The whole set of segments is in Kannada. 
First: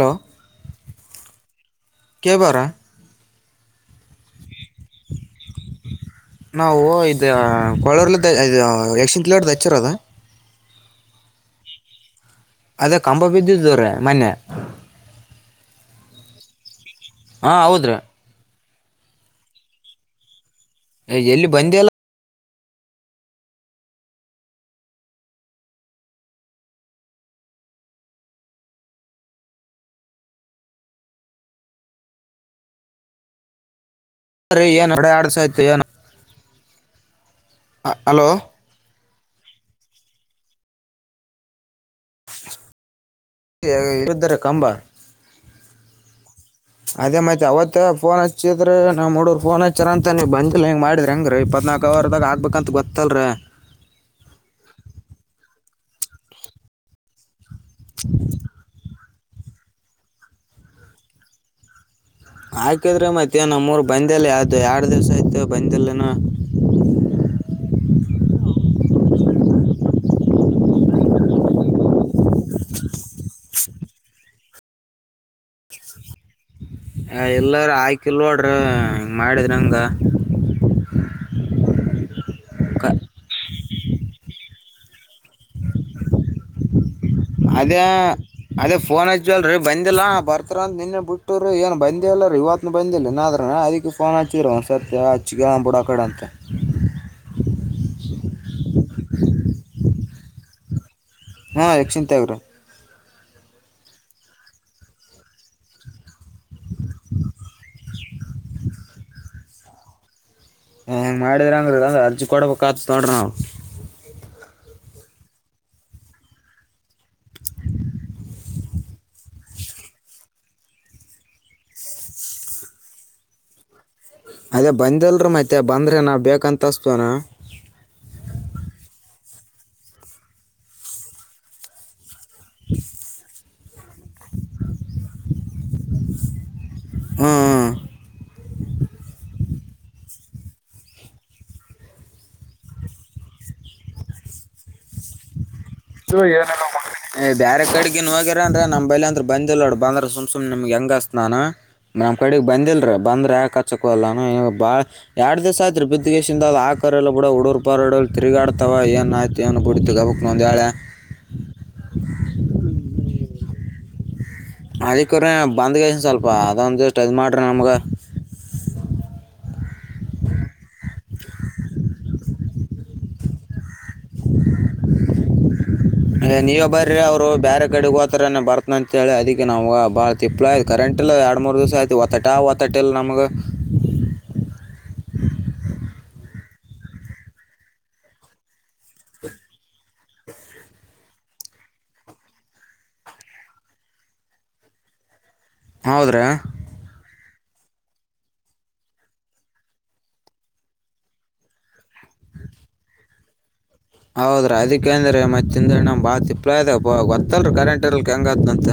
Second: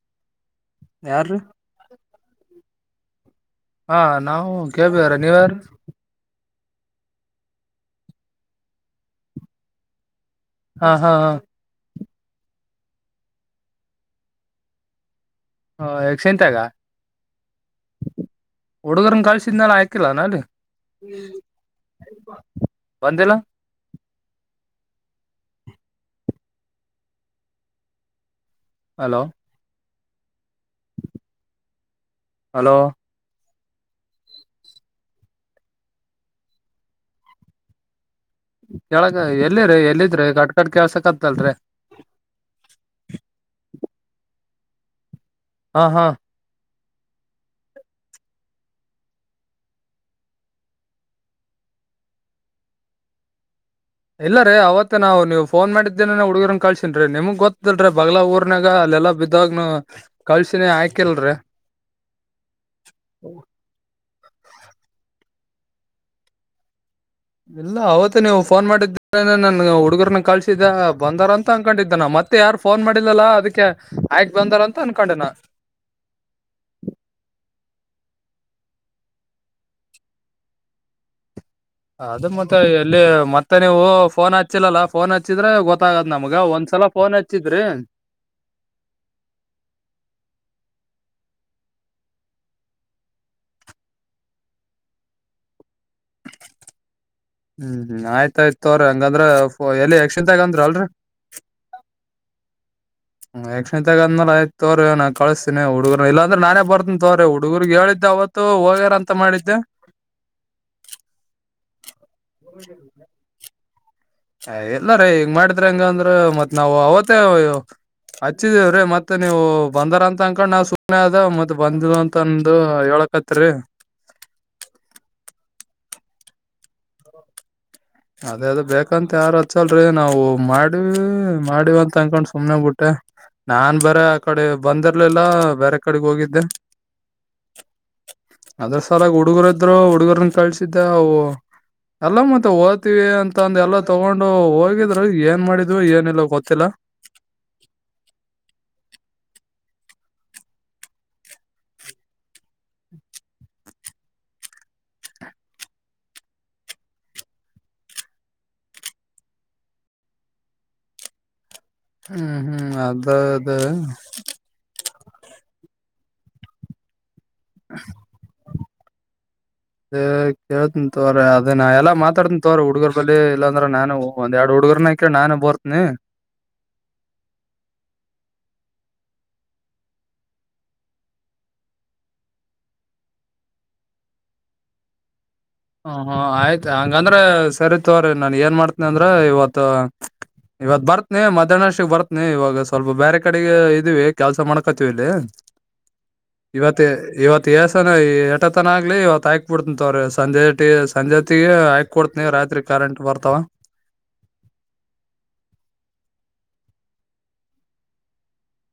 ಹಲೋ. ಯಾರ್ರೀ. ಕೆ ಬಾರ. ಹಾ ನಾವು ಕ್ಯಾಬಾರ ನೀವ ಯಾರ. ನಾವು ಇ ಕಳೂರ್ಲ ಇದ ಯಕ್ಷಿಂತ ಕಿಲೋಡ ದಚ್ಚಿರದ. ಹಾ ಹಾ ಹಾ. ಅದೇ ಕಂಬ ಬಿದ್ದಿದ್ದವ್ರೆ ಮನ್ನೆ. ಹ ಎಕ್ಸ ಎಂತಾಗ. ಹಾ ಹೌದ್ರೀ. ಡುಗನ್ ಕಳ ಶಿನಲ್ಲ ಆಯಕಲ್ಲ ನಲ್ಲ. ಎಲ್ಲಿ ಬಂದೇ ಬಂದಿಲ್ಲ. ಹಲೋ. ಹಲೋ. ಅೀ ಏನು ಹೊಡೆ ಆಡ್ಸಾಯ್ತು ಏನು. ಹ ಹಲೋ. ಕೆಕ್ ಎಲ್ಲಿರರಿ ಎಲ್ಲಿದ್ರಿ ಕಟ್ ಕಟ್ ಕೇಳ್ಸಕ್ತ್ತಲ್ರಿ. ಯ್ಧರ ಕಂಬ. ಹಾ ಹಾ. ಅದೇ ಮೈತ್ ಅವತ್ ಫೋನ್ ಹಚ್ಚಿದ್ರೆ ನಾ್ ಮೂಡೂರ್ ಫೋನ್ ಹಚ್ಚರ ಅಂತ ನೀವ್ ಬಂದಿಿಲ್ಲ ಹೆಂಗ ಮಾಡಿದ್ರ ಹೆಂಗ್ರೀ ಇ. ಹದನಾಲ್ಕು ಅವರ್ದಾಗ ಆಗ್ಬೇಕಂತ ಗೊತ್ತಲ್ರೀ. ಇಲ್ಲ ರೀ ಅವತ್ತೆ ನಾವು ನೀವು ಫೋನ್ ಮಾಡಿದ್ದೇನೆ ಹುಡುಗರನ್ ಕಳ್ಸನ್ೀ ನಿಮ್ಗ್ ಗೊ. ಲ್ರರಿ ಬಗ್ಲಾ ಊರ್ನಾಗ ಅಲ್ಲೆಲ್ಲಾ ಬಿದ್ದಾಗನು ಕಳ್ಸಿನಿ ಆಾಕಿಲ್ರರಿ. ಹಾಕಿದ್ರೆ ಮತ್ತೆ ನಮ್ಮೂರು ಬಂದೆಲ್ಲ ಯ್ದ ಎರಡು ದಿವ್ಸ ಆಯತ ಬಂದೆಲ್ಲನ. ಇಲ್ಲ ಅವತ್ತ ನೀವು ಫೋನ್ ಮಾಡಿದ ನನ್ ಹುಡುಗರ್ನ ಕಳ್ಸಿದ್ದ ಬಂದಾರ ಅಂತ ಅನ್ಕೊಂಡಿದ್ದ ನ ಮತ್ತೆ. ಫೋನ್ ಮಾಡಿಲ್ಲಲ್ಲಾ ಅದಕ್ಕೆ ಆಯಕ್ ಬಂದಾರ ಅಂತ ಅನ್ಕೊಂಡೆನ. [unintelligible] ಆ ಇಲ್ಲರ ಆಯಕಲ್ ನೋಡ್ರಿ ಹಂಗ ಮಾಡಿದ ನಂಗ. ಅದು ಮತ್ತೆ ಎಲ್ಲಿ ಮತ್ತೆ ನೀವು ಫೋನ್ ಹಚ್ಚಿಲ್ಲಲ್ಲ ಫೋನ್ ಹಚ್ಚಿ. ಿದ್ರೆ ಗೊತ್ತಾಗದ ನಮ್ಗ ಒಂದ್ಸಲ ಫೋನ್ ಹಚ್ಚಿದ್ರಿ. ಅದೇ ವರ್ತ ರ ನಿನ್ನೆ ಬುಟ್. ಕೊಟ್ಟರು ಏನು ಬಂದಿಲ್ಲ ಅಲ್ಲೀ ಇವತ್ತುನು ಬಂದಿಲ್ಲ ಇನ್ನಾದ್ರ ಅದಕ್ಕೆ ಫೋನ್ ಹಚ್ಚಿರ ಒಂದು ಸರ್ತಿ ಹಚ್ಚಿಗೆ ಬಿಡೋ ಕಡೆ ಅಂತ. ಹ್ಮ. ಹ್ಮ್ ಹ್ಮ್ ಆಯ್ತಾಯ್ತ ಅವ್ರ ಹಂಗಂದ್ರ ಎಲ್ಲಿ ಯಕ್ಷಿಂತಗಂದ್ರ ಅಲ್ರ. ಹಾ ಯಕ್ಷಿಂತಗ್ರೀ. ಯಕ್ಷ್ಣಿತಗ ಅಂದ್ರ ಆಯ್ತ್ ತೋರ ನ ಕಳಸ್ತನ ಹುಡುಗರು ಇದ್ರೆ ನಾನೇ ಬರ್ತನಿ ತೋಗರ ಹುಡುಗಗ್ರು ಹೇಳ. ಅವತ್ತು ಹೋಗ್ಯಾರ ಅಂತ ಮಾಡಿದ್ದೆ. ಹ ಮಾಡಿದ್ರ ಅಂಗ್ರದ ಅರ್ಜಿ ಕೊಡ್ಬೇಕ ಆತನೋಡ್ರಿ ನಾವು. ಎಲ್ಲ ರೀ ಹಿಂಗ್ ಮಾಡಿದ್ರ ಹೆಂಗ ಅಂದ್ರ ಮತ್ ನಾವವು ಅವತ್ತೇ ಹಚ್ಚಿದೇವ್ರೀ ಮತ್. ಮತ್ತ ನೀವು ಬಂದರ ಅಂತ ಅನ್ಕೊಂಡ್ ನಾವ್ ಸುಮ್ಮ್ನೆ ಅದೇ ಮತ್ತೆ ಬಂದ ಅಂತಂದು ಹೇಳಕತ್ರಿ. ಅದೇ ಬಂದಲ್ರಿ ಮತ್ತೆ ಬಂದ್ರ ನಾ ಬೇಕಂತಿಸ್ತೇನಾ. ಅದೇ ಅದ ಬೇಕಂತ ಯಾರ ಹಚ್ಚಲ್ರಿ ನಾವು ಮಾಡೀವ ಮಾಡಿವ ಅಂತ ಅನ್ಕಾಣಸ್. ಸುಮ್ಮ್ನೆಗ್ಬ ಬಿಟ್ಟೆ ನಾನ್ ಬೇರೆ ಆ ಕಡೆ ಬಂದಿರ್ಲಿಲ್ಲ ಬೇರೆ ಕಡೆಗ್ ಹೋಗಿದ್ದೆ. ಹ್ಞೂ ಅದ್ರ ಸಲಾಗಿ ಹುಡುಗರ. ರು ಹುಡುಗರನ್ನ ಕಳ್ಸಿದ್ದವು ಎಲ್ಲ ಮತ್ತೆ ಹೋದ. ಅಂತಂದ ಎಲ್ಲ ತಗೊಂಡು ಹೋಗಿದ್ರ ಏನ್ ಮಾಡಿ ಏ ಬೇರೆ ಕಡೆಗೆನ್ ಹೋಗ್ಯರ ಅನ್ರಾ ನಮ್ಮೈಲಿ ಅಂದ್ರ. ಬಂದಿಲ್ಲೋಡ್ ಬಂದ್ರೆ ಸುಮ್ ಸುಮನೆ ನಿಮ್ಗೆ ಹೆಂಗ ಸ್ನಾನ. ನಮ್ಮ ಕಡೆಗ್ ಬಂದಿಲ್ರೀ ಬಂದ್ರ ಯಾಕ ಹಚ್ಚಕ ಅಲ್ಲ ಬಾಳ್ ಎರಡ್ ದಿವ್ ಆಯತ್ರಿ ಬಿದ್ದ್ಗೇಶ ಇಂದ. ಕುಕ್ಕರೆಲ್ಲೂಡುಡರು ಪಡವರು ತಿರುಗಾಡ್ತವ ಏನಾಯ್ತು ಏನು ಬಿಡ್ತಗ ಬುಕ್ನ ಒಂದು ಹೇಳೇಳೆ. ಹ್ಮ್ ಹ್ಮ್ ಅದ ಅದ [unintelligible] ಅಳಿಕೋರ್ರ ಬಂದಗ ಸ್ವಲ್ಪ ಅದೊಂದು ಜಷ್ಟಟ್ ಅದು ಮಾಡ್ರೆ ನಮ್ಗೆ. [inaudible] ಕೇಳ್ತನ್ ತೋರ ಅದೇ ನಾ ಎಲ್ಲ ಮಾತಡ್ತನ್ ತೋರ ಹುಡ್ಗರ್ ಬಳಿ ಇಲ್ಲಾಂದ್ರ ನಾನು ಒಂದ್ ಎರಡು ಹುಡ್ಗರ್. ನಾನು ಬರ್ತನಿ. ನೀವೇ ಬರ್ರಿ ಅವ್ರು ಬೇರೆ ಕಡೆಗ್ ಹೋತಾರನೆ ಬರ್ತನ ಅಂತ ಹೇಳಿ ಅದಕ್ಕೆ ನಾವವು ಬಾಳ ತಿಪ್ಪಳಯ [unintelligible] ಕರೆಂಟ್. ಎರಡು ಮೂರು ದಿವಸ ಆಯತಿು ಹೊತಾಟ ಆ ಹೊತಾಟಲ್ ನಮಗ. ಹ ಹ್ಮ ಆಯ್ತ್ ಹಂಗಂದ್ರೆ ಸರಿ ತಗೋರಿ ನನ್ ಏನ್ ಮಾಡ್ತನಿ ಅಂದ್ರ ಇವತ್ತು. ಇವತ್ ಬರ್ತ್ನಿ ಮಧ್ಯಾಹ್ನರ್ಷಿಗೆ ಬರ್ತ್ನಿ ಇವಾಗ ಸ್ವಲ್ಪ ಬೇರೆ ಕಡೆಗೆ ಇದೀವಿ ಕೆಲ್ಸ ಮಾಡ್ಕೋತಿವಿ ಇಲ್ಲಿ. ಹೌದ್ರಾ ಇವತ್ ಇವತ್ತು ಏಸನ ಎಟತನ ಆಗ್ಲಿ ಇವತ್ತು ಹಾಕ್ಬಿಡ್ತೀನಿ ತೊಗೋರಿ. ಸಂಜೆಟ ಸಂಜೆತ್ತಗೆ ಆಯಕ್ ಕೊಡ್ತ ನೀವ ರಾತ್ರಿ ಕರೆಂಟ್ ಬರ್ತಾವ. ಹೌದ್ರ ಅದಕ್ಕ ಅಂದ್ರೆ ಮತ್ತಿಂದ ನಮ್ ಬಾಳ ತಿಪ್ಲ ಇದ ಬರ್ತಲ್ರಿ ಕರೆಂಟ್ ಇರ್ಲ್ಕ್ ಹೆಂಗತ್ಂತ.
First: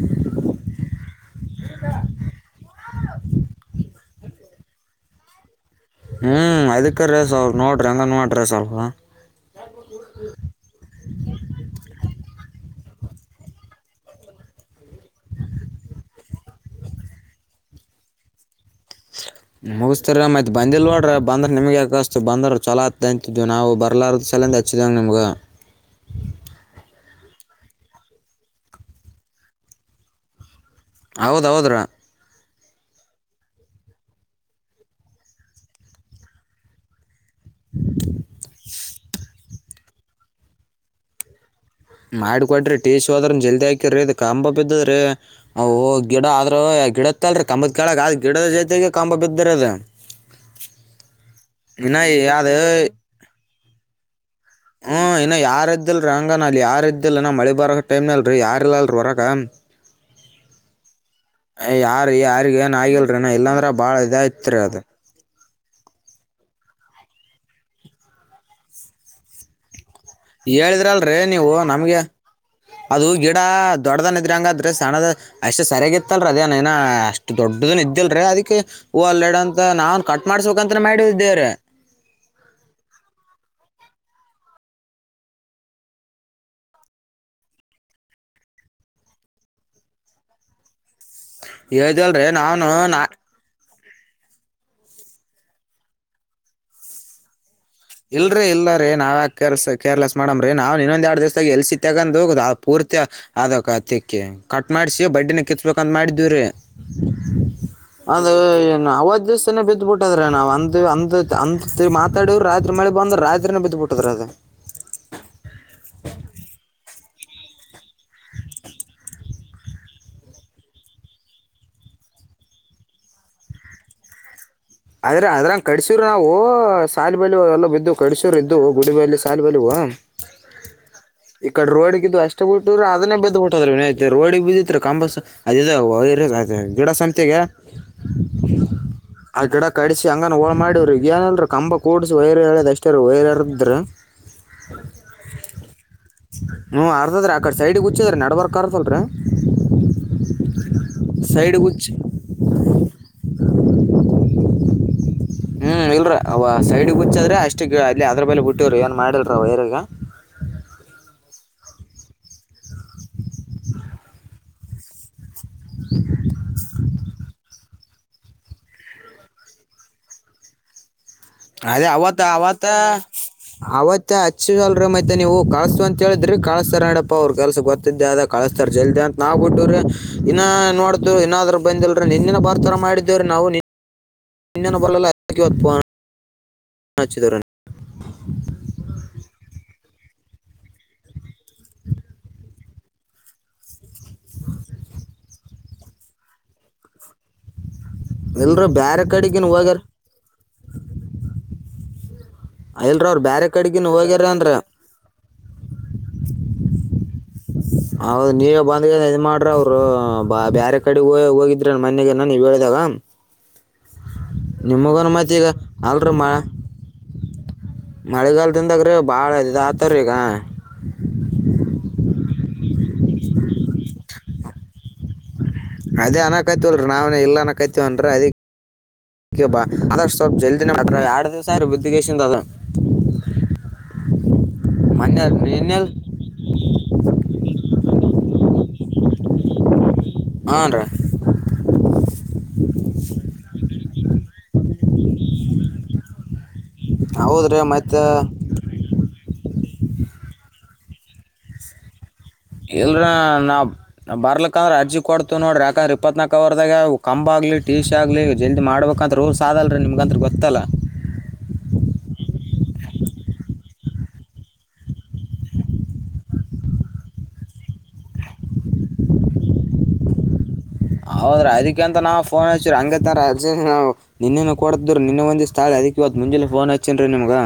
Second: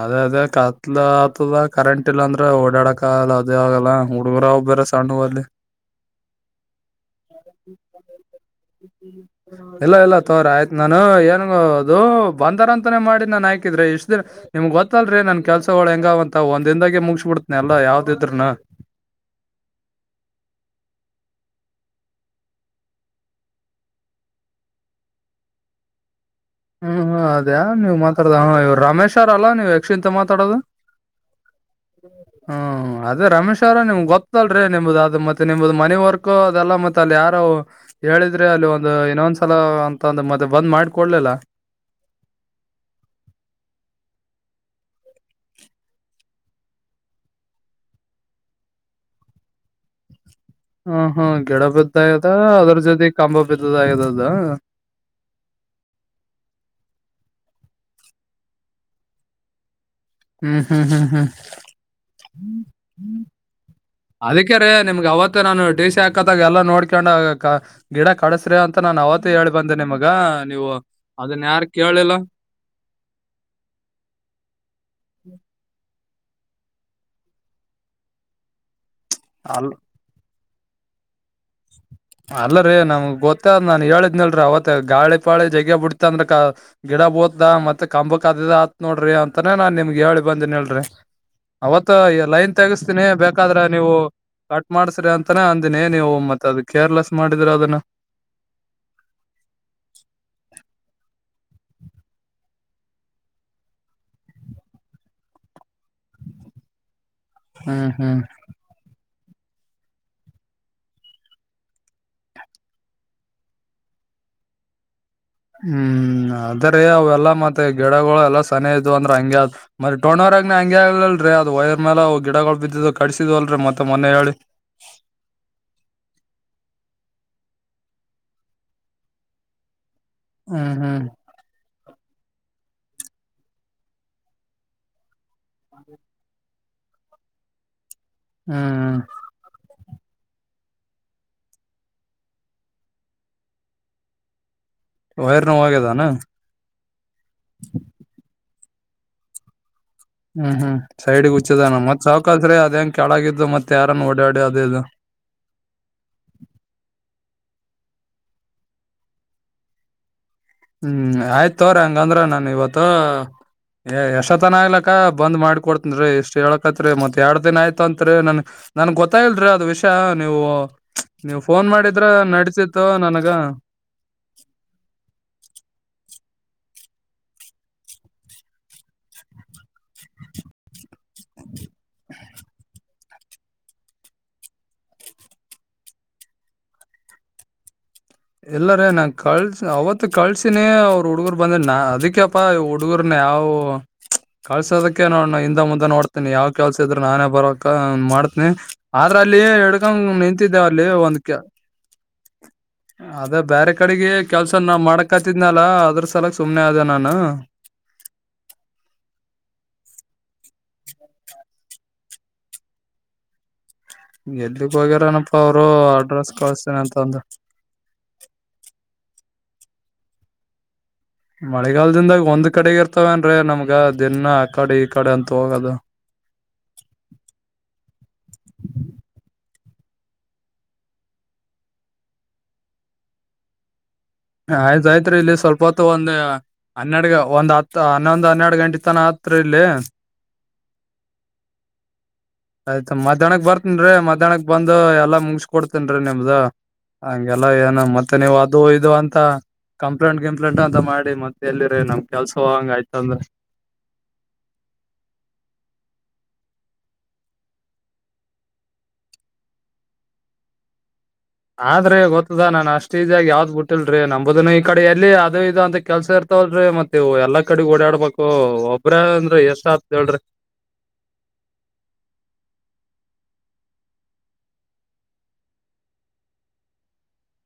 ಅದೇ ಅದೇ ಕತ್ಲ ಆತದ ಕರೆಂಟ್ ಇಲ್ಲ ಅಂದ್ರೆ ಓಡಾಡಕಲ್ಲ ಅದೇ ಆಗಲ್ಲ ಹುಡುಗರ. [unintelligible] ಸನ್ನೂರ್ಲಿ. ಹ್ಮ್ ಅದಕ್ಕೆ. ರೀ ಸ್ವಲ್ಪ ನೋಡ್ರಿ ಹಂಗ ನೋಡ್ರಿ ಸ್ವಲ್ಪ ಇಲ್ಲ ಇಲ್ಲ ತೋರ ಆಯ್ತ್ ನಾನು ಏನ. ಹೂ ಬಂದಾರಂತ. ಮಾಡಿ ನಾನ್ ಹಾಕಿದ್ರಿ ಇಷ್ಟ್ ದಿನ ನಿಮ್ ಗೊತ್ತಲ್ರಿ ನನ್ ಕೆಲ್ಸಗಳುಳ ಹೆಂಗ್ಂತ ಒಂದಿಂದಾಗಿ ಮುಗಸಿ ಬಿಡ್ತನನೆ ಎಲ್ಲ. ಯಾವುದಿದ್ರೂನು. [inaudible] ಮುಗಿಸಸ್ತರ ಮಯತ್ ಬಂದಿಲ್ ನೋಡ್ರ ಬಂದ್ರ ನಿಮಗ್ ಯಾಕಷ್ಟು ಬಂದ್ರ ಚಲೋ ಆತ್ ಅಂತ್ ನಾವು ಬರ್ಲಾರ. ಕಲಂದಚ್ಚಿದಂಗ ನಮಗೆ. ಹ್ಮ್ ಅದೇ ನೀ ಮಾತಾಡದ ಇವ್ ರಮೇಶ್ರಲ್ಲ ನೀವು ಯಕ್ಷಂತ ಮಾತಾಡೋದು. ಹೌದೌದ್ರಾ. ಹ್ಮ್ ಅದೇ ರಮೇಶ್ ಅವ್ರ ನಿಮ್ಗೆ ಗೊತ್ತಲ್ರರಿ ನಿಮ್ದ ಅದು ಮತ್ತೆ ನಿಮ್ದ್ ಮನ ವರ್ಕ್ ಅದೆಲ್ಲಾ ಮತ್ತತ್ ಅಲ್ಲಿ ಯಾರ. ಹೇಳಿದ್ರೆ ಅಲ್ಲಿ ಒಂದು ಇನ್ನೊಂದ್ಸಲ ಅಂತ ಒಂದು ಮತ್ತೆ ಬಂದ್ ಮಾಡ್ಕೊಡ್ಲಿಲ್ಲ. ಮಾಡಕೊಡ್ರಿ ಟೀ ಶ ಹೋದ್ರ ಜಲ್ದಿ ಹಾಕಿರಿ ಕಂಬ ಬಿದ್ದದ್ರಿ ಅ ಗಿಡ ಆದ್ರ. ಗಿಡತ್ತಲ್ರಿ ಕಂಬತ್ ಕ ಕೆೇಳಗ ಅ ಗಿಡದ ಜೊತೆಗೆ ಕಂಬ ಬಿದ್ದರ ಅದು. ಹ ಹಾ ಗಿಡ ಇನ್ನ ಬಿದ್ದ ಆದ ಅದು ಅದ್ರ ಜೊತೆ ಕಾಂಬ ಬಿದ್ದದ ಆದ. ಹ್ಮ್ ಇನ್ನು ಯಾರದ್ದಲ್ ರಂಗನ ಅಲ್ಲಿ ಯಾರ್ದಲ್ಲ ನ ಮಳೆ. ಬರ ಟೈಮ್ನ ಅಲ್ರಿ ಯಾರಿಲ್ಲ ಅಲ್ರಿ ಹೊರಗ. ಹ್ಮ್ ಹ್ಮ್ ಹ್ಮ್. ಹ್ಮ್ ಯಾರ ಯಾರಿಗ ಏನ್ ಆಗಿಲ್ರಿನ ಇಲ್ಲಾಂದ್ರ ಬಾಳ. ಇದಾಯತ್ರಿ ಅದಕ್ಕೆರಿ ಅದು ನಿಮ್ಗ್ ಅವ ಮತ್ತೆ ನಾನು ಡ ಸಿ ಹಾಕತ್ತದಾಗ ಎಲ್ಲಾ ನೋಡ್ಕೊಂಡ್ ಗಿಡ ಕಡಸ್ರಿ ಅಂತ ನಾನನ್ ಅವತ್ತ ಹ ಹೇಳಿ ಬಂದೆ ನಿಮ. ಹೇಳಿದ್ರ ಅಲ್ರರಿ ನೀವು ನಮ್ಗೆ ಅದು ಗಿಡ ದೊಡ್ಡದನ್ ಇದ್ರ ಹಂಗಾದ್ರೆ ಸಣ್ಣದ ಅಷ್ಟ್ ಸರಿಯಾಗಿತ್ತ ಇತ್ತಲ್ರ ಅದೇನ ನ ಅಷ್ಟ್ ದೊಡ್ಡದನ್ ಇದಲ್ರೀ ಅದಕ್ಕೆ ಹೂ ಅಲ್ಲೆಡ ಅಂತ ಅಲ್ ನಾನ್ ಕಟ್ಟ ಮಾಡ್ಸಬೇಕಕ್ಂತ ಮಾಡ ದೇವ್ರ ಅಲ್ಲರೀ ನಮ್ಗ್ ಗೊತ್ತ ನಾನ್ ಹೇಳಿದ್ನಲ್ರಿೀ ಅವತ್ತ ಗಾಳಿ ಪಾಳಿ ಜೈಗ ಬಿಡ್ತ ಅಂದ್ರ ಗಿಡ ಬೂದ ಮತ್ತೆ ಕಂಬಕ್ ಅದದ ಆತ್ ನೋಡ್ರಿ ಅಂತಾನೇ ನಾನ್ ನಿಮ್ಗೆ ಹೇಳಿ ಬಂದೇನ ಹೇಳ್ರಿ ಅವತ್ ಈ ಹೇಳ್ದಲ್ರಿ ಲೈನ್ ನಾನು ನಾ ತಗಿಸ್ತೀನಿ ಬೇಕಾದ್ರ ನೀವು ಕಟ್ ಮಾಡ್ಸ್ರಿ ಅಂತಾನೇ ಅಂದಿನಿ ನೀವು ಮತ್ ಅದು ಕೇರ್ಲೆಸ್ ಮಾಡಿದ್ರೆ ಅದನ್ನ ಇಲ್ರರಿ ಇಲ್ಲ ರೀ ನಾವ ಯಕರ್ ಕೇರ್ಲೆಸ್ ಮಾಡಮ್ರೀ ನಾವವು ಇನ್ನೊಂದ ಎರಡ್ ದಿವಸದಾಗ ಎಲ್ಸಿ ತಗಂದರ್ ಅದಕತ್ತಕ್ಕೆ ಕಟ್ ಮಾಡಸಿ ಬಡ್ಡಿನ ಕಿತ್ತ ಬೇಕ ಮಾಡಿದವ್ರೀ ಹ್ಮ್ ಅ ಹ್ಮ್ ಅವತ್ತು ರಾಜಸ್ಥಾನ ಬಿದ್ದ್ಬಿಟ್ಟದ್ರೆ ನಾವು ಅಂದು ಅ ಅ ಮಾತಾಡರು ಮಳೆ ಬಂದ್ರೆ ರಾತ್ರಿನ ಬಿದ್ದುಬಿಟ್ಟದ್ರ ಅದೇ ಹ್ಮ್ ಅದ್ರ ಅವೆಲ್ಲ ಲ್ಲ ಮತ್ತೆ ಗಿಡಗಳಗಳು ಎಲ್ಲಾ ಸನಿ ಇದ್ ಅಂದ್ರೆ ಹಂಗ ಅ ಮತ್ತೆ ತಟೊಂಡ್ಣವರ್ಗ್ ಹಂಗಗೆ ಆಗಲ್ರರಿ ಅದು ವೈರ್ ಮೇಲ ಗಿಡಗಳು ಬಿದ್ದಿದ್ದು ಕಡಿಸಿದ ಅಲ್ರರಿ ಮತ್ತೆ ಮನ ಹೇಳಿ ಅ ಆದ್ರೆ ಅದ್ರಂಗ ಕಡಸ್ರ ನಾವು ಸಾಲ ಬೆ ಎಲ್ಲ ಬಿದ್ದು ಕಡಿಸೂರ್ ಇದ್ದು ಗುಡಿಬಲ್ಲಿ ಸಾಲ ಬೆಲುವ ಹ್ಮ್ ಹ್ಮ್ ು ಅಷ್ಟೇ ಬಿಟ್ಟಿದ್ರೆ ಅದನ್ನೇ ಬದ ಬಿುಟ್ಟದ್ರ ವ ರೋಡಿಗೆ ಬಿದ್ದಿದಿತ್ ಕಂಬಸ್ ಅದ ಗಿಡಸಂತೆಗೆ ಹ್ಮ್ ಆ ಗಿಡ ಕಡಿಸಿ ಹಂಗ ಹೋಳ ಮಾಡವ್ರಿ ಏನಲ್ ಕಂಬ ಕೂಡಿಸಿ ವೈರ್ ಹೇಳದ್ ಅಷ್ಟೇ ವೈರ್ ಎರದ್ರಿ ವೈರ್ನು ಹೋಗ್ಯದಾನ ಹ್ಮ ಅರ್ಧದ್ರೆ ಅಕಡೆ ಸೈಡ್ಿಗೆ ಹಚ್ಚಿದ್ರ ನಡ್ವರ್ಕ್ ಕಾರಾರ್ ಲ್್ರ ಹ್ಮ್ ಹ್ಮ್ ಸೈಡ್ಗ್ ಹುಚದಾನ ಮತ್ ಸಾಾವಕಲ್ತ್್ರೆ ಅದೇಂಗ ಕೆಳಾಗಿದ್ದು ಮತ್ ತೇಾರನ್ನು ಓಡಾಡಿ ಅದೇ ಇದು ಹ್ಮ ಇಲ್ರ ಅವ ಸೈಡ್ ಹುಚ್ಚಾದ್ರೆ ಅಷ್ಟು ಅಲ್ಲಿ ಅದ್ರ ಬೇಲೆ ಬಿುಟ್ಟಿವವ್ರಿ ಏನ್ ಮಾಡಿಲ್ರ ಅವ್ರಿಗ ಹ್ಮ್ ಆಯ್ತ ತೋ್ರಿ ಹಂಗಂದ್ರ ನಾನ ಇವತ್ತು ಎಷ್ಟೋತನ ಆಗ್್ಲಕ್ಕ ಬಂದ ಮಾಡಕ ಕೊಡ್ತನ್ ರೀ ಇಷ್ಟ್ ಹೇಳಕತ್ರಿ ಮತ್ತೆ ಎಡ್ ದಿನ ಆಯತು ಗತ್ತತ್ರಿ ನನ್ ನನ್ಗ್ ಗೊತ್ತಾ ಇಲ್ರಿ ಅದ್ ವಿಷಯ ನೀವು ನೀವ್ ಫೋನ್ ಅದೇ ಮಾಡಿದ್ರ ಅವತ್ ಅವತ್ತ ನಡತಿತ್ತು ನನಗ ಅವತ್ತ ಹಚ್ಚ ಅಲ್ರಿ ಮತ್ತ ನೀವು ಕಸ್ ಅಂತ ಹೇಳಿದ್ರಿ ಕಳಿಸಸ್ತಾರ ನಡಪ್ಪಾ ಅವ್ರರು ಕೆಲ್ಸ ಗೊತ್ತಿದ್ದೆ ಅ ಕಳಸ್ತಾರ ಜಲ್ದಿ ಅಂತ ನಾ್ ಬಿಟ್ಟ್ರೆ ಇನ್ನ ನೋಡ ದು ಏನಾದ್ ಬಂದಲ್ರಿ ನಿ ಇಿನ ಬಾರ್ತರ ಮಾಡಿದ್ದವರೆ ನಾವು ಬರಲ್ಲ ಚಿಿದರನ್ನ ಇಲ್ಲ ರೇ ನಾ ಕಳ್ಸ ಅವತ್ತು ಕಳ್ಸಿನೇ ಅವರು ಹುಡ್ಗರು ಬಂದ್ರೆ ನ ಅದಕ್ಯಪ್ಪಾ ಹುಡುಗರ್ನೆೇ ಯಾವವು ಕಳ್ಸೋದಕ್ಕೆ ನಾನು ಹಿಂದ ಮುಂದೆ ನೋಡ್ತೀನಿ ಯಾವ್ ಕೆಲ್ಸ ಇದ್ರೆ ನಾನೇ ಬರೋಕ್ ಮಾಡ್ತನಿ ಇಲ್ರಿ ಬ್ಯಾರೆ ಆದ್ರ ಅಲ್ಲಿ ಕಡೆಗಿನ್ ಹೋಗ್ಯಾರ ಹಡ್ಕಂಗ ನಿಂತಿದ್ದೇವ ಅಲ್ಲಿ ಒಂದ್ ಇಲ್ರ ಅವ್ರ ಅದೇ ಬ್ಯಾರೆ ಬೇರೆ ಕಡೆಗಿನ್ ಕಡೆಗೆ ಹೋಗ್ಯಾರ ಅಂದ್ರ ಕೆಲ್ಸ ನಾ ಮಾಡಕತಿದ್ನಲ್ಲ ಅದ್ರ ಸಲಕ್ ಸುಮ್ನೆ ಆದ ನಾನು ಹೌದು ನೀವ ಬಂದ್ ಇದ ಮಾಡ್ರೆ ಅವರು ಬಾರೆ ಕಡೆ ಹ ಹೋಗಿದ್ರ ಮನೆಗೆನ ನೀವ್ ಹೇಳಿದಾಗ ಎಲ್ಲಿಗ್ ನಿಮಗನ ಮತ್ ಹೋಗ್ಯಾರನಪ್ಪಾ ಈಗ ಅವರು ಅಡ್ರೆಸ್ ಕಳಸ್ತೇನ ಅಂತ ಹೇಳಿದ್ರು ಮಳೆಗಾಲದಿಂದಾಗ್ರೀ ಬಾಳ ಇದ್ ಆತವಿ ಈಗ ಮಳೆಗಾಲದಿಂದಾಗ ಒಂದ್ ಕಡೆಗ ಇರ್ತವನ್ರೀ ನಮ್ಗ ದಿನ ಆ ಕಡೆ ಈ ಕಡೆ ಅಂತ ಹೋಗದ ಅದೇ ಅನಕತವಲ್ರಿ ನಾವನ ಇಲ್ಲ ಅನಕತಿವನ್ ಅದ ಬಾ ಅದ್ರ ಸ್ವಲ್ಪ ಜಲ್ದಿನ ಎರಡ ದಸಾರ ಬುದ್ಧಿಗೇಶಿಂದ ಅದ ಆಯ್ತ ಆಯ್ತ್ರಿ ಇಲ್ಲಿ ಸ್ವಲ್ಪ ಹೊತ್ತು ಒಂದ್ ಹನ್ನೆರಡ್ಗ ಒಂದ್ ಹತ್ ಇನ್ನೊಂದು ಹನ್ನೆರಡು ಗಂಟೆ ತನ ಹತ್ರ ಇಲ್ಲಿ ಹಾ ರೀ. ಆಯ್ತ ಮದ್ಯಾನುಕ್ ಬರ್ತನ್ರೀ ಮಧ್ಯಾಹನಕ್ ಬಂದು ಎಲ್ಲಾ ಮುಂಗುಸ್ಕೊಡ್ತೇನ್ರಿ ನಿಮ್ದ. ಹಂಗೆಲ್ಲ ಏನು ಮತ್ತೆ ನೀವು ಅದು ಇದು ಅಂತ. ಕಂಪ್ಲೇಂಟ್ ಗಿಪ್ಲೇಂಟ್ ಅಂತ ಮಾಡಿ ಮತ್ತೆ ಎಲ್ಲಿರೀ ನಮ್. ಕೆಲ್ಸ ಹಂಗ ಇಲ್ರ ಆಯ್ತಂದ್ರ ನಾವ್ ಬರ್ಲಕಂದ್ರ ಅರ್ಜಿ ಕೊಡ್ತೇ ನೋಡ್ರಿ ಯಾಕ್ ಇಪ್ಪತ್ನಾಕ ಅವರ್ದಾಗ ಕಂಬ ಆಗಲಿ ಟಿ ಸಿ ಆಗ್ಲಿ ಜಲ್ದಿ ಮಾಡಬೇಕಂತ ರೂಲ್ಸ್ ಆದಲ್ ರೀ ನಿಮಗಂತ್ರು ಗೊತ್ತಲ್ಲ. ಹಾ ರೀ ಗೊತ್ತದಾ ನಾ ಅಷ್ ಅಷ್ಟ ಈಜಿ ಯಾಗಿ ಯಾವ್ದ್ ಬಿಟ್ಟುಲ್ರಿ ನಂಬುದುನು ಇಕಡಿ ಎಲ್ಲಿ ಅದ ಇದು ಅಂತ ಕೆಲಸ ಇರ್ತಾವಲ್ಲ್ರಿ ಮತ್ತೆವು ಎಲ್ಲ ಕಡೆಗು ಓಡಾಡ್ಬೇಕು ಒಬ್ರ ಅಂದ್ರ ಎಷ್ಟ ಆತ್ ಹೇಳ್ರಿ. ಹೌದ್ರ ಅದಿಕೆ ಅಂತ ನಾವ್ ಫೋನ್ ಹಚ್ಚ್ರ ಹಂಗಿತ್ತಂದ್ರ ನಿನ್ನೇನು ಕೊಡದರು ನಿನ್ನ ಒಂದಿಸ್ ಅದಿಕೆ ಇವತ್ ಮುಂಜಾಲೆ ಫೋನ್ ಹಚ್ಚೇನ್ ರೀ ನಿಮಗ.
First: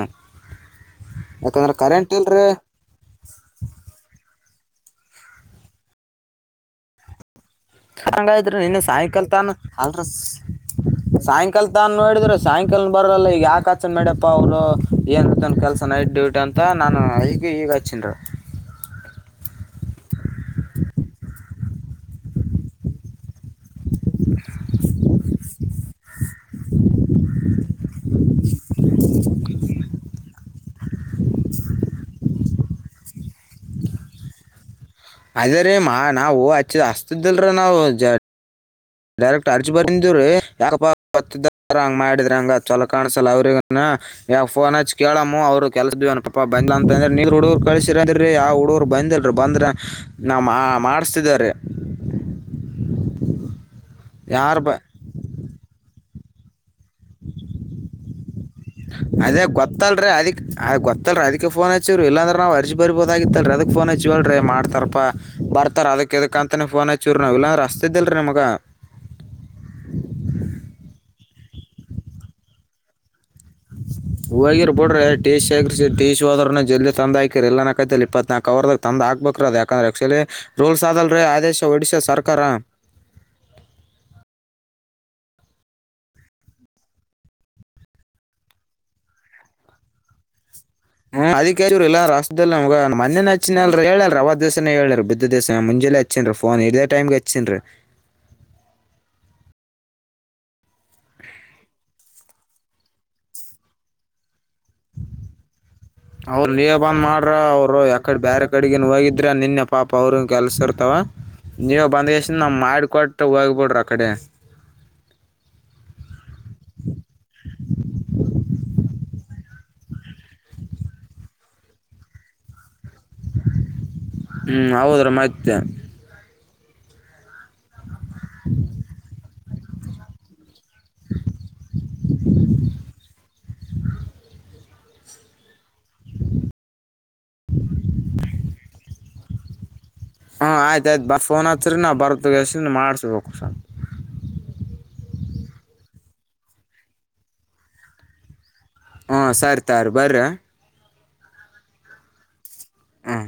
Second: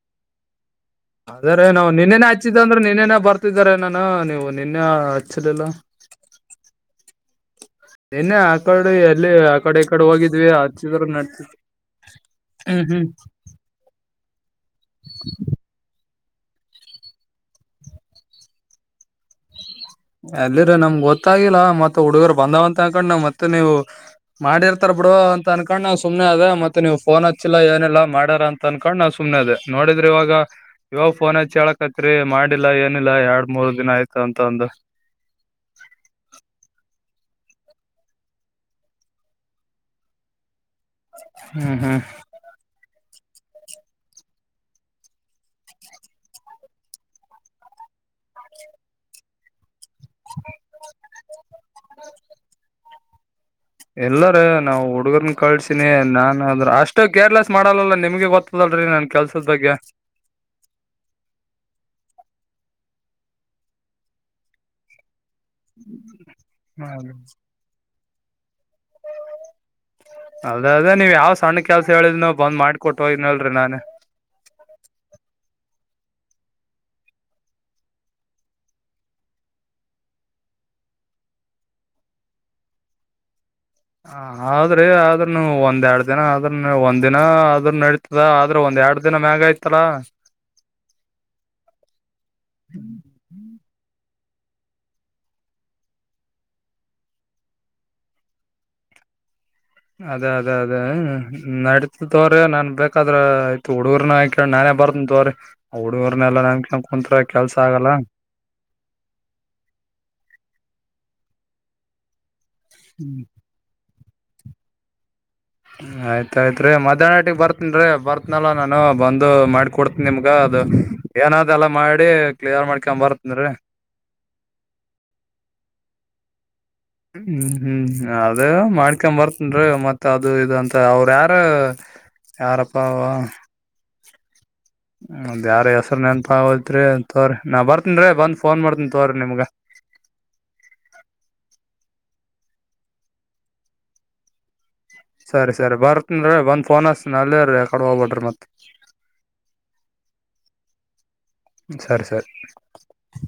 ಅದೇ ರೀ ನಾವು ನಿನ್ನೇನೆೇ ಹಚ್ಚಿದ್ದ ಅಂದ್ರೆ ನಿನ್ನೆನೆೇ ಬರ್ತಿದಾರೀ ನಾನು ನೀವ್. ನಿನ್ನೆ ಅಚ್ಲಿಲ್ಲ. ಹಂಗಾದ್ರ ನಿನ್ನೆ ಸಾಯಂಕಾಲ ಎಲ್ಲಿ ತಾನ ಆ ಕಡೆ ಈ ಅಲ್ ಕಡೆ ಹೋಗಿದ್ವಿ ಹಚ್ಚಿದ್ರ ನಡ್ತಿ ಸಾಯಂಕಾಲ ತಾನ ನೋಡಿದ್ರ ಹ್ಮ್ ಸಾಯಕಾಲ್. ಹ್ಮ್ ಬರ್ಲಿಲ್ಲ ಈ ಯಾಕಚನ್ ನಡಿಯಪ ಅವರು ಏನ್ನ್ ಕೆಲ್ಸನ್ ನೈಟ್ ಡ್ಯೂಟಿ ಅಂತ ನಾನು ಅದಿಕೆ ಈಗ ಹಚ್ಚನ್ರಿ. ಅಲ್ಲೇರಿ ನಮ್ಗ್ ಗೊತ್ತಾಗಿಲ್ಲ ಮತ್ ಹುಡುಗರು ಬಂದವಂತ ಹಕೊಂಡ್ ನನ್ ಮತ್ತೆ ನೀವು ಮಾಡಿರ್ತಾರ ಬಿಡ್ ಬಿಡು ಅಂತ ಅನ್ಕೊಂಡ್ ನಾನ್ ಸುಮ್ನೆ ಅದೇ ಮತ್ತೆ ನೀವ್ ಫೋನ್ ಹಚ್ಚಿಲ್ಲ ಏನಿಲ್ಲ ಮಡರೆ ಅನ್ಕೊಂಡ ನಾನ್ ಸುಮ್ಮನೆ ಅದೇ ನೋದಿದ್ರೆ. ಆದ್ರೆ ಇವಾಗ ಇವಾಗ ಫೋನ್ ಹಚ್ಚಿ ಹೇಳಕತ್ರಿ ಮಾಡಿಲ್ಲಾ ಏನಿಲ್ಲ ಎರಡ್ ಮೂರ್ ದಿನ ಆಯ್ತು ಅಂತ ಅಂದು. ಅದೇ ರೀ ಮಾ ನಾವು ಹಚ್ಚಿದ ಹಚ್ತಿದಿಳ್ರಿ ನಾವು ಜ ಡೈರೆಕ್ಟ್ರ್ ಅರ್ಜಿ ಬಂದಿವ್ರಿ ಯಾಕಪ್ಪ ಹೊತ್ತಿದರ ಹ್ಮ್ ಹಂಗ್ ಹ್ಮ್ ಮಾಡಿದ್ರ ಯಂಗ ಚೊಲೋ ಕಾಣ್ಸಲ್. ಅವ್ರಗ ಫೋನ್ ಹಚ್ ಕೇಳಮೂ ಅವ್ರು ಕೆಲಸದ್ದು ಪಾಪ ಬಂದಿಲಾ ಅಂತಂದ್ರೆ ನೀ ಹುಡುಗುರ್ ಕಳ್ಸಿರು ಅಂದಿರು. ರಿ ಯಾವ ಹುಡುಗರು ಬಂದಲ್ರಿ ಬಂದ್ರ ನಾವ್ ಮಡುಸ್ತಿದೆ ರೀ. [inaudible] ಇಲ್ಲಾರೀ ಯಾರು ಬ ನಾವು ಹುಡುಗುರ್ನ ಕಳ್ಸಿನಿ ನಾನ್ ಅಂದ್ರ ಅಷ್ ಅಷ್ಟು ಕೇರ್ಲೆಸ್ ಮಾಡಲ್ಲಲ್ಲ ನಿಮ್ಗೆ ಗೊತ್ತದಲ್ರಿ ನನ್ ಕೆಲ್ಸದ ಅದೇ ಬಗ್ಗೆ. ಗೊತ್ತಲ್ರಿ ಅದಕ್ ಗೊತ್ತಲ್ರಿ ಅದಕ್ಕೆ ಫೋನ್ ಹಚ್ಚಿವ್ರಿ ಇಲ್ಲಾಂದ್ರ ನಾವ್ ಅರ್ಜಿ ಬರೀಬೋದಗಿತ್ ಅಲ್ರಿ ಅದಕ್ ಫೋನ್ ಹಚ್ಚಿವಲ್ರಿ ಮಾಡ್ತಾರಪ್ಪಾ. ಬರ್ತಾರ ಅದಕ್ ಇದಕ್ ಅಂತಾನೇ ಫೋನ್ ಹಚ್ಚಿವ್ರಿ ನಾವು ಇಲ್ಲಾಂದ್ರ ಹಚ್ತಿದ್ ಇಲ್ರಿ ನಿಮುಗ. ಅದೇ ಅದೇ ನೀವು ಯಾವ್ ಸಣ್ಣ ಕೆಲಸ ಹೇಳಿದ್ರು ನವು ಬಂದ್ ಮಾಡಿಕೊಟ್ ಹೋಗಿನ್ ಹೋಗಿರ್ ಬುಡ್ರಿ. [unintelligible] ಟಿ ಸಿ ಹೋದ್ರನ್ನು ಜಲ್ದ ತಂದ ಹಾಕಿರಿಲ್ಲನ ಕೈತುಲ್ಲ ಇಪತ್ನ್ಕ ಅವರ್ದಗ್ ತಂದ್ ಹಾಕ್ಬೇಕ್ರಿ ಅದ್ ಯಾಕಂದ್ರೆ ಏಕ್ಚೂಲಿ ರೋಲ್. ರೂಲ್ಸ್ ಅದಲ್ರಿ ಆದೇಶ ಓದಿಶಾದ್ ಸರ್ಕಾರ. ಹ ಆದ್ರೆ ಆದ್ರನು ಒಂದ್ ಎರಡ್ ದಿನ ಆದ್ರೂನು ಒಂದಿನ ಆದ್ರು ನಡಿತದ ಆದ್ರೆ ಒಂದ್ ಎರಡ್ ದಿನ ಮ್ಯಾಗ್ ಆಯ್ತಲ್ಲ. ಹ್ಮ ಅದಿಕೆ ಚೂರ್ ಇಲ್ಲ ಅಂದ್ರೆ ಹಚ್ಚುದಿಲ್ ನಿಮ್ಗ ಮೊನ್ನೆ ಇನ್ನು ಹಚ್ಚಿನಲ್ ಹೇಳಲ್ರಿ ಅವಗ್ ದಿವಸನೆ ಹೇಳರಿ ಬಿದಿದ್ ದಿವ್ಸನೇ ಮುಂಜಾಲೆ ಹಚ್ಚಿನ್ರಿ ಫನ್ ಇದೆ ಟೈಮ್ಗೆ ಹಚ್ಚೇನ್ರಿ. [inaudible] ಅದೇ ಅದೇ ಅದೇ ನಡೀತತ್ ತಗೋರಿ ನನ್ ಬೇಕಾದ್ರ ಆಯ್ತು ಹುಡುಗರ್ನಕಿ. ನಾನೇ ಬರ್ತಿನ್ ತಗೋರಿ ಹುಡಗುರ್ನೆಲ್ಲ ಅವ್ರ ನೀವ ನಾಮ್ಕೆದ್ ಬಂದ್ ಕುಂತ್ರೆ ಮಾಡ್ರ ಅವ್ರು ಕೆಲಸಗಲ್ಲ. ಯಾಕಡೆ ಬೇರೆ ಕಡೆಗನ್ ಹೋಗಿದ್ರ ನಿನ್ನೆ ಪಾಪ ಅವ್ರಿಗೂ ಕೆಲಸ ಇರುತ್. ಅಥವಾ ನೀವು ಬಂದಷ್ಟ ನವ್ ಮಾಡಕೊಟ್ಟ ಹೋಗ್ಬಿಡ್ರಿ ಆಕಡೆ. ಆಯ್ತಾಯ್ತ್ರಿ ಮಧ್ಯಾಹ್ನಟಿಗೆ ಬರ್ತನ್ರೀ ಕೊಡ್ತ ನಿಮ್ಗ ಅದು ಏನಾದ ಎಲ್ಲಾ ಮಾಡಿ ಕ್ಲಿಯರ್ ಮಾಡ ಹ್ ಹೌದ್ರೀ ಮತ್ತೆ ಹ್ಮ್ ಹ್ಮ್ ಅದೇ ಮಾಡ್ಕೊ ಬರ್ತೇನ್ರೀ ಮತ್ತ ಅದು ಇಂದು ಅಂತ್ ಅವ್ರ ಯಾರು ಯಾರಪ್ಪ ಆವಾ ಹದ್ ಯಾರ ಹೆಸರು ನೆನ್ಪೋತ್ರಿ ನಾ ಬರ್ತನ್ ರೀ ಬಂದ ಫೋನ್ ಮಾಡ್ತನ್ ತೋರ್ ನಿಮ್ಗ ಹಾ ಆಯ್ತ ಆಯ್ತು ಬ ಫೋನ್ ಹಚಿರಿ ನಾವು ಬರದ್ಕೇಸನಿಂದ್ ಮಾಡ್ಸ್ಬೇಕು ಸರ್ ಸರಿ ಸರಿ ಬರ್ತನ್ ಇರಿ ಬಂದ ಫೋನ್ ಹಚ್ ತಿನ್ ಅಲ್ಲೇ ರೀ ಯಕಡೆ ಹೋಗ್ಬೇಡ್ರಿ ಮತ್ ಹಾ ಸರಿ ತಾರ ಬರ್ರ ಸರಿ ಸರಿ ಹ್ಞೂ